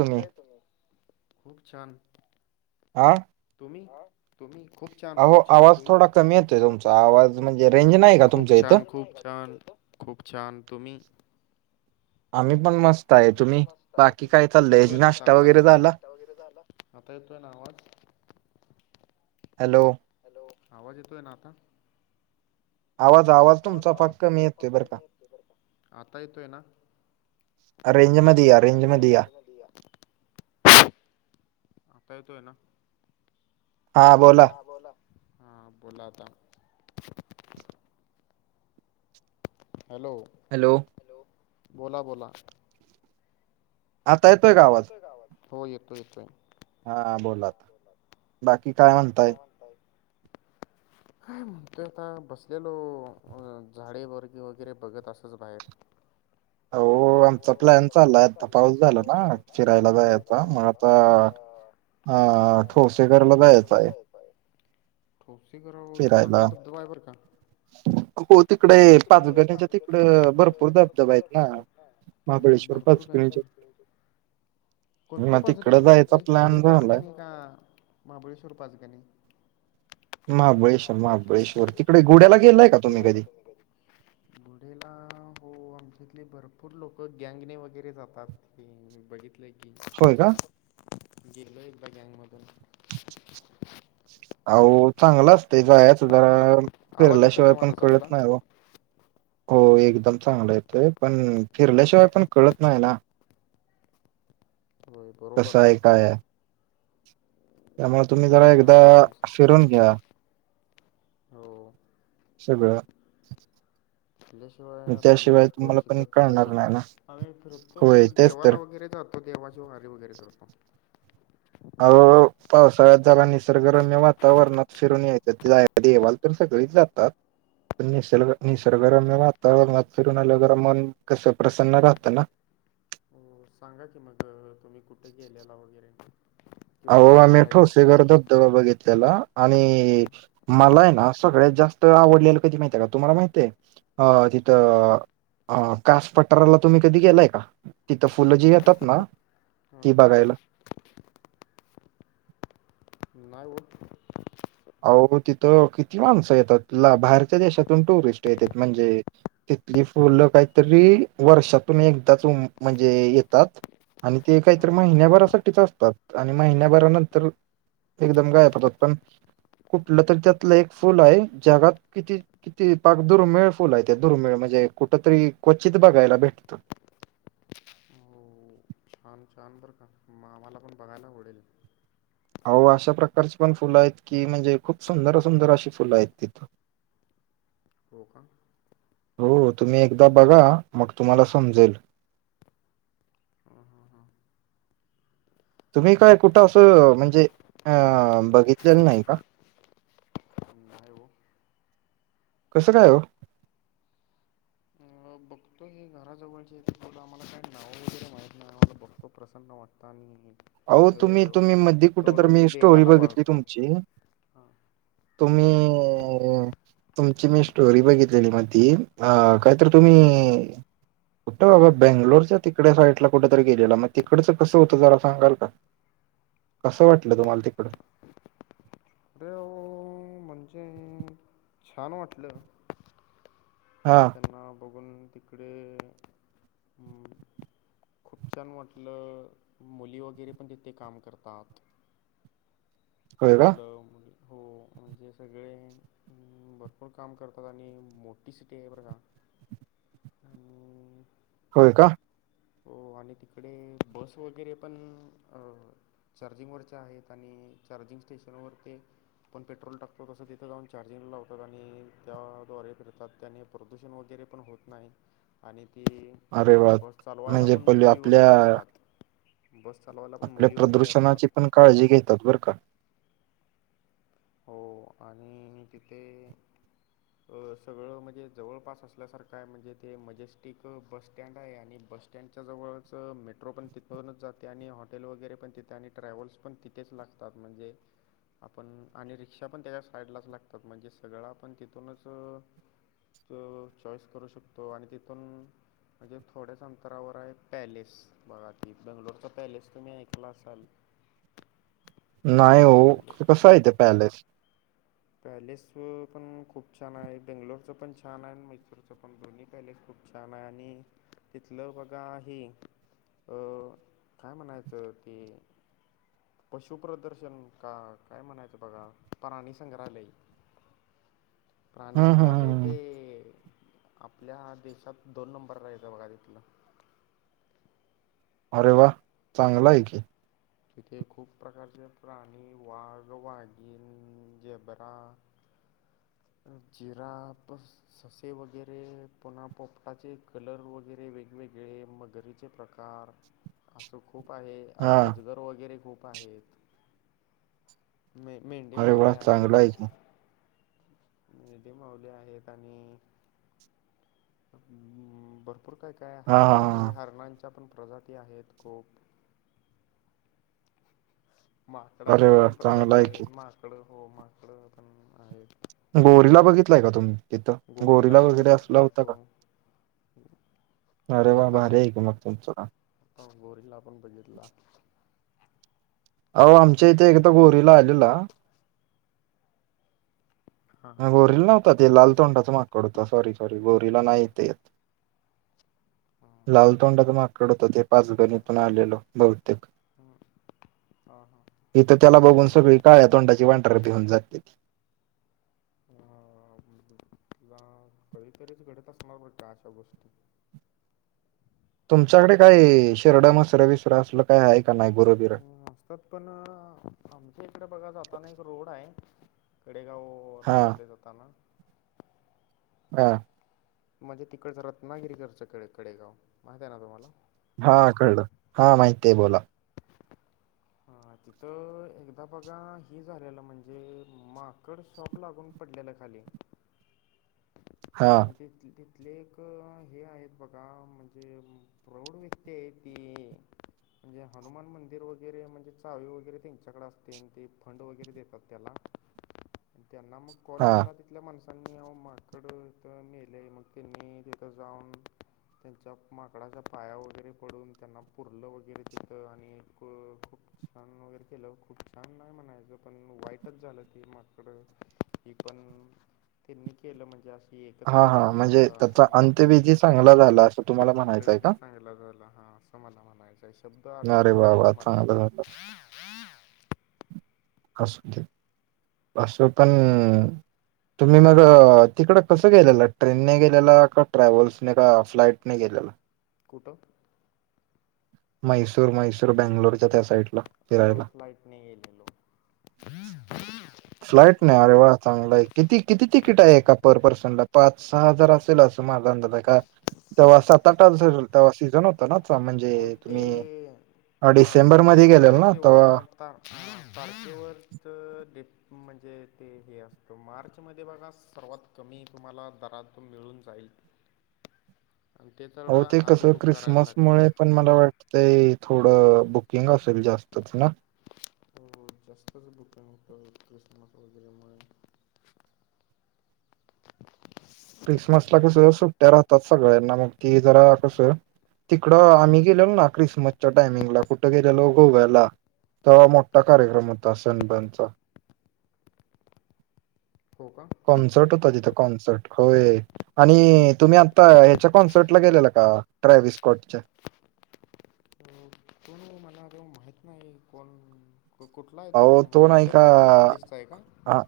कश आहे तुम्ही खूप छान. आं. तुम्ही तुम्ही. खूप छान खूप छान आवाज तुम्ही थोडा कमी येतोय तुमचा आवाज थोड म्हणजे रेंज नाही तवाज का खूप तुमच्या इथं छान खूप छान. खूप छान तुम्ही. आम्ही पण मस्त. आहे आम्ही पण तुम्ही मस्त आहे बाकी तुम्ही काय चाललंय येतोय ना नाश्ता आतावाज वगैरे झाला नाश्ता वगैरे झाला. आता येतो आहे ना आवाज. हॅलो! हॅलो आवाज येतोय ना आता. आवाज आवाज तुमचा फार आवाज कमी तुमचा येतोय बरं फटकामी येत तो ब आता येतोय ना. का मध्ये या रेंज मे दया मध्ये या रेंज मे दया. आता येतो आहे ना. हा बोला हा बोलाता. हॅलो! हॅलो! हॅलो बोला बोला. आता येतोय आवाज हो येतो येतोय. हा बोलात बाकी काय म्हणताय. आत. [inaudible] म्हणतो आता बसलेलो झाडे वर्गी वगैरे बघत असच बाहेर. हो आ. हो प्लायन आमचा चालला प्लॅन आता चाललाय पाऊस झाला ना फिरायला जा याचा मग जायचा आता. मग आता हा ठोसे कला जायचं आहे. ठोसस गरा फिरायला चांगला धबधबा आहे बर का. हो. हो तिकडे पाज पाचगणीच्या तिकड तथ भरपूर धबधबा आहेत जात जा ना आहेत ना महाबळेश्वर भरपूरच पाचगणीच्या आहेत. कोणतं मग पाच तिकडं गणी हो जायचा तिकडे प्लॅन गुढ्या पाच झालाय गणी आहे का. महाबळेश्वर पाचगाणी. महाबळेश्वर महाबळेश्वर तिकडे गुड्याला गेलाय का तुम्ही कधी. [inaudible] घुढला हो आमच्यातले भरपूर लोक गँगणे वगैरे जातात. बघितलं की. होय का. जेलो एक बा गॅंग मतन. अह चांगलं असते जायाचधार. आवाज येतोय फिरल्याशिवाय ना माझा पण चांगला कळत नाही ग. हो एकदम चांगलं येतोय पण फिरल्याशिवाय पण कळत नाही ना. होय बरोबर कसं आहेा. आहे काय आहे त्यामुळे तुम्ही जरा बरोबर आहे एकदा बघा तुमचं फिरून घ्या. हो. सगळं आपल्याशिवाय मग आपल्याला त्याशिवाय काय कळू तुम्हाला पण शिकत नाही बर कळणार का? ना आम्ही फिरतो होय तेच तर देवाला वगैरे जातो. तो देवाची वारीे वगैरे करतो आओ पावसाळ्यात जरा निसर्गरम्य वातावरणात फिरून यायच देवाला तर सगळीच जातात निसर्ग हो निसर्गरम्य वातावरणात फिरून आलं जरा मन कसं प्रसन्न राहतं ना हो सांगा की मग तुम्ही कुठे गेलेला वगैरे किंवा अहो जाणार आमी आहे ते ठोसे घर सांगा धबधबा बघितलेला आणि मला आहे ना सगळ्यात जास्त आवडलेलं कधी माहित आहे का तुम्हाला माहित आहे? अ तिथं अ कास पठाराला तुम्ही कधी गेलाय का? तिथं फुलं जी येतात ना, ती हां बघायला नाही वो आओ तिथं किती माणसं येतात ला बाहेरच्या देशातून टुरिस्ट येत्यात म्हणजे तिथली फुलं काहीतरी वर्षातून एकदाच उम म्हणजे येतात. आणि ते हां काहीतरी महिन्याभरासाठीच असतात आणि महिन्याभरानंतर, एकदम गायब होतात पण, कुठलं तरी त्यातलं एक फुल आहे जगात किती, किती पाक दुर्मिळ फुल आहे ते दुर्मिळ म्हणजे कुठ तरी क्वचित बघायला भेटतं. छन छान बरं का? आम्हाला पण बघायला आवडेल. आओ अशा प्रकारची पण फुलं आहेत की, म्हणजे खूप सुंदर, सुंदर अशी फुलं आहेत तिथं. हो का? हो तुम्ही एकदा बघा मग तुम्हाला समजेल. हां हां हां तुम्ही काय कुठं? असं म्हणजे अ बघितलेलं नाही का? [inaudible] नाही हो कसं काय ओ? अ बघतो मी घराजवळचे य आम्हाला काही नावं वगैरे माहित नाही आम्हाला बघतो प्रसन्न वाटत आणि आओ अ, तुम्ही तुम्ही मध्ये कुठ तर तोडून मी स्टोरी देवाला बघितली वाहतो तुमची हां तुम्ही... तुमची मी स्टोरी बघितलेली मधी अ हां कायतर तुम्ही कुठं बाबा बंगलोरच्या तिकड साईडला कुठेतरी गेलेला मग तिकडचं कसं होत जरि सांगाला का? कसं वाटलं तुम्हाला तिकडं? रेव म्हणजे छान वाटलं [inaudible] त्यां बघून तिकडे हमम खूप छान म्हटलं मुली वगैरे पण तिथे काम करतात. होय का? मुलं मुली हो म्हणजे सगळे भरपूर काम करतात आणि मोठी सिटी आहे बघा होय काय हो आणि तिकडे बस वगैरे पण अ चार्जिंग वरचे आहेत आणि चार्जिंग स्टेशनवरर ते आपण पेट्रोल टाकतो तसं तिथे जाऊन चार्जिंगला लावतात आणि त्याद्वारे फिरतात त्याने. प्रदूषण वगैरे पण होत नाही आणि ती अरेवळा बस चालवायला म्हणजे पण पल्लू मुली आपल्या वगैरे असतात बस चालवायला पण आपल्या मुली वगैरे असतात प्रदूषणाची पण काळजी घेतात बरं का? हो आणि तिथे सगळं म्हणजे जवळपास असल्यासारखं आहे म्हणजे ते मजेस्टिक बस स्टँड आहे आणि बस स्टँडच्या जवळच मेट्रो पण तिथूनच जाते आणि हॉटेल वगैरे पण तिथे आणि ट्रॅव्हल्स पण तिथ तेच लागतात म्हणजे आपण आणि रिक्षा पण त्याच्या साईडलाच लागतात. म्हणजे सगळां पण तिथूनच तो चॉईस करू शकतो आणि तिथून म्हणजे थोड्याच अंतरावर आहे. पॅलेस बघा ती बेंगलोरचा पॅलेस तुम्ही ऐकला असाल. नाही ओ बेंगलोर कसं य ते पॅलेस. पॅलेस पण खूप छान आहे. बेंगलोरचं पण छान आहे आणि मैसूरच पण दोन्ही पॅलेस खूप, छान आहे. आणि तिथलं बघा हे अ काय म्हणायचं ती पशुप्रदर्शन का काय म्हणायचं बघा प्राणी संग्रहालय. प्राणी हं, हं, हं, संग्रहालय. हं. ते आपल्या देशात दोन नंबर राहायचां बघा तिथलं. अरे वा चांगला आहे की, तिथे खूप प्रकारचे प्राणी, वाघ, वाघीण जेबरा, जिरापस् ससे वगैरे पुन्हा पोपटाचे कलर वगैरे वेगवेगळे मगरी चे प्रकार असं खूप आहे. हां. अजगर वगैरे खूप आहेत. मे मेंढे अरे माऊली वाह! चांगला आहेत. आहे की. मेंढी माऊली आहेत. आणि भरपूर काय काय हां, हरणे हां, वगैरे हां. हरणांच्या पण प्रजाती आहेत. खूप अरे माकडाची वाह! पण चांगला प्रजाती आहे आहेत. की. माकडं हो माकडं पण आहेत. गोरीला बघितलाय का तुम्ही तिथं गोरीला पण वगैरे असला बघितला होता का? हो. अरे वा होता भारी ना आहे की मग तुमचं काम. गोरीला पण बघितला. अहो आमच्या इथे एकदा गोरीला आलेला, हां गोरीला नव्हता ते लाल तोंडाचं माकड होत, असं वाटत होत ते गोरीला नाही हां ते. लाल तोंडाच माकड होत ते. पाचगणीतून आलेलो बहुतेक हां हा हा इथं त्याला बघून सगळी काळ्या तोंडाची वांढर भिऊन जात्याती. अ तुला कधीतरीच घडत असणार ब का अशा गोष्टी? तुमच्याकडे काही शेर्ड मसर विसर असल काय आहे का नाही गुरोबिर. असतात पण आमच्या इकडें बघा जाताना एक रोड आहे कडेगाव. हो हां, तिकडे जाताना. हा. म्हणजे तिकडचं रत्नागिरी कडचं कडेगाव माहित आहे ना तुम्हाला? हा कळलं हा माहती आहे बोला. ह तिथं एकदा बघा हि झालेलं म्हणजे माकड शॉक लागून पडलेलं खाली. हां, आणि ते तिथे. तिथंले एक हे आहेत. बघा म्हणजे प्रौढ व्यक्ती आहे ती, म्हणजे हनुमान मंदिर वगैरे म्हणजे चावी वगैरे त्यांच्याकडे असते ते फंड वगैरे देतात. त्याला त्यांना मग कॉल हां. केला तिथल्या माणसांनी अहो माकड तिथं मेले मग त्यांनी तिथ जाऊन. त्यांच्या माकडाच्या पाया वगैरे पडून त्यांना पुरलं वगैरे तिथं आणि एक खप छान वगैरे केलं खूप छान नाही म्हणायचं, पण वाईटच झालं की माकडं हे पण त्यांनी केलं म्हणजे असं. हा हा म्हणजे त्याचा अंत्यविधी चांगला झाला असं तुम्हाला म्हणायचंय का? लं हा असं मला म्हणायचं आहे शब्द अरे आठवत वाह, नव्हता हो मला. [inaudible] असू दे असं पण. तुम्ही मग तिकडं कसं गेलेलं ट्रेनने गेलेला का ट्रॅव्हल्सने का फ्लाइटने गेलेला? कुठं? मैसूर मैसूर बेंगलोरच्या त्या साईडला. अ फिरायला. फ्लाईटने गेले लोक. [inaudible] फ्लॅट नाही अरे वा चांगला आहे किती किती तिकीट आहे एका पर पर्सनला पाच सहा हजार असेल अस. म का तेव्हा तटास तेव्हा सीज. नाच हो म्हणजे ते तुम्ही डिसेंबर मध्ये गेलेल ना तर. आारखेवर डे म्हणजे ते हे असतं मार्च मध्ये बघा सर्वात कमी तुम्हाला दरातून मिळून जाईल. आणि ते तर हो ते आधी कसं बुक करायला क्रिसमस लागते मुळे पण मला वाटतं.. ते थोडं बुकिंग असेल जास्तच ना? हो जास्तच बुकीग होत क्रिसमस वगैरे मुळे. क्रिसमस ला कसं सुट्ट्या राहतात सगळ्यांना मग की जरा कसं. तिकडं आम्ही गेलेलो ना क्रिसमसच्या टायमिंगला कुठं गेलेलो गोव्याला. ते मोठा कार्यक्रम होता सनबनचा. हो का? कनसर्ट हो त्या तिथे कनसर्ट. होय आणि तुम्ही आता ह्याच्या कॉन्सर्टला गेलेला का ट्राय बिस्कॉटच्या? हो तुम्ही मला. माहित नाही कोण कुठला आहे तो अहो नाही उत्तर का उत्तर प्रदेशचा आहे का? हा,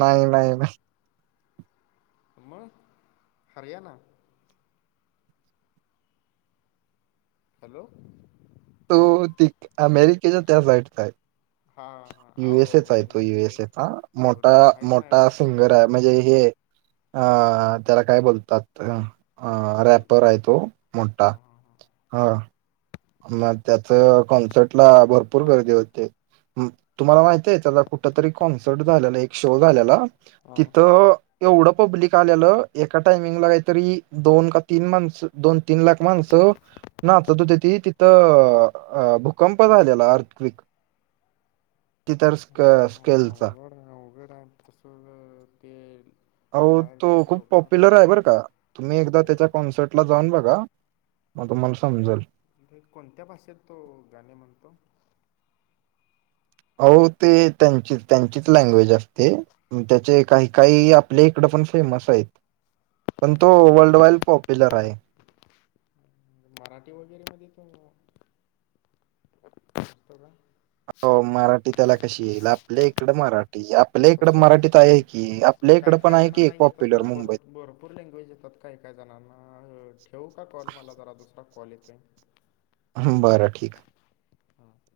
नाही नाही नाही. मग? हरियाणा. हॅलो तो ते अमेरिकेच्या त्या फ्लाईटचा आहे. हा हा युएसएचा आहे अहो तो म्हणजे युएसएचा मोठा एवढं माहित नाही मोठा व सिंगर आहे. म्हणजे हे अ त्याला काय बोलतात. अ रॅपर आहे तो हा मोठा हा हा. मग त्याच कॉन्सर्ट ला भरपूर गर्दी होते. तुम्हाला माहित आहे त्या कुठ तरी कॉन्सर्ट झालेला एक शो झालेला हा तिथं. एवढं पब्लिक आलेलं एका टायमिंगला काहीतरी दोन का तीन माणसं दोन तीन लाख माणसं. नाचत होते ते अ तिथं भूकंप झालेला अर्थक्विक. तिथर स्क्वेअर चा. अवघड आहे अवघड मग. तसं तेल. अ तो खूप पॉप्युलर आहे बरं का तुम्ही एकदा त्याच्या कॉन्सर्ट. जाऊन बघा मग तुम्हाला समजेल. कोणत्या भाषेत तो गाणे म्हणतो? हो ते त्यांची त्यांचीच लँग्वेज असते. त्याचे काही काही आपल्या इकड पण फेमस आहेत. पण तो वर्ल्ड वाईड पॉप्युलर आहे. मराठी वगैरे मध्ये तर. त्याला हो मराठी त्याला कशी येईल आपल्या इकडे मराठी. आपल्या इकडं सॉरी मराठीत आहे की. आपल्या काय इकडं पण काय आहे जण की एक नाही येतात पॉप्युलर मुंबईत. भरपूर लँग्वेज येतात. काही काही जणांना ठेवू का कॉल मला जरा दुसरा कॉल येतो आहे? बरं ठीक आहे. हां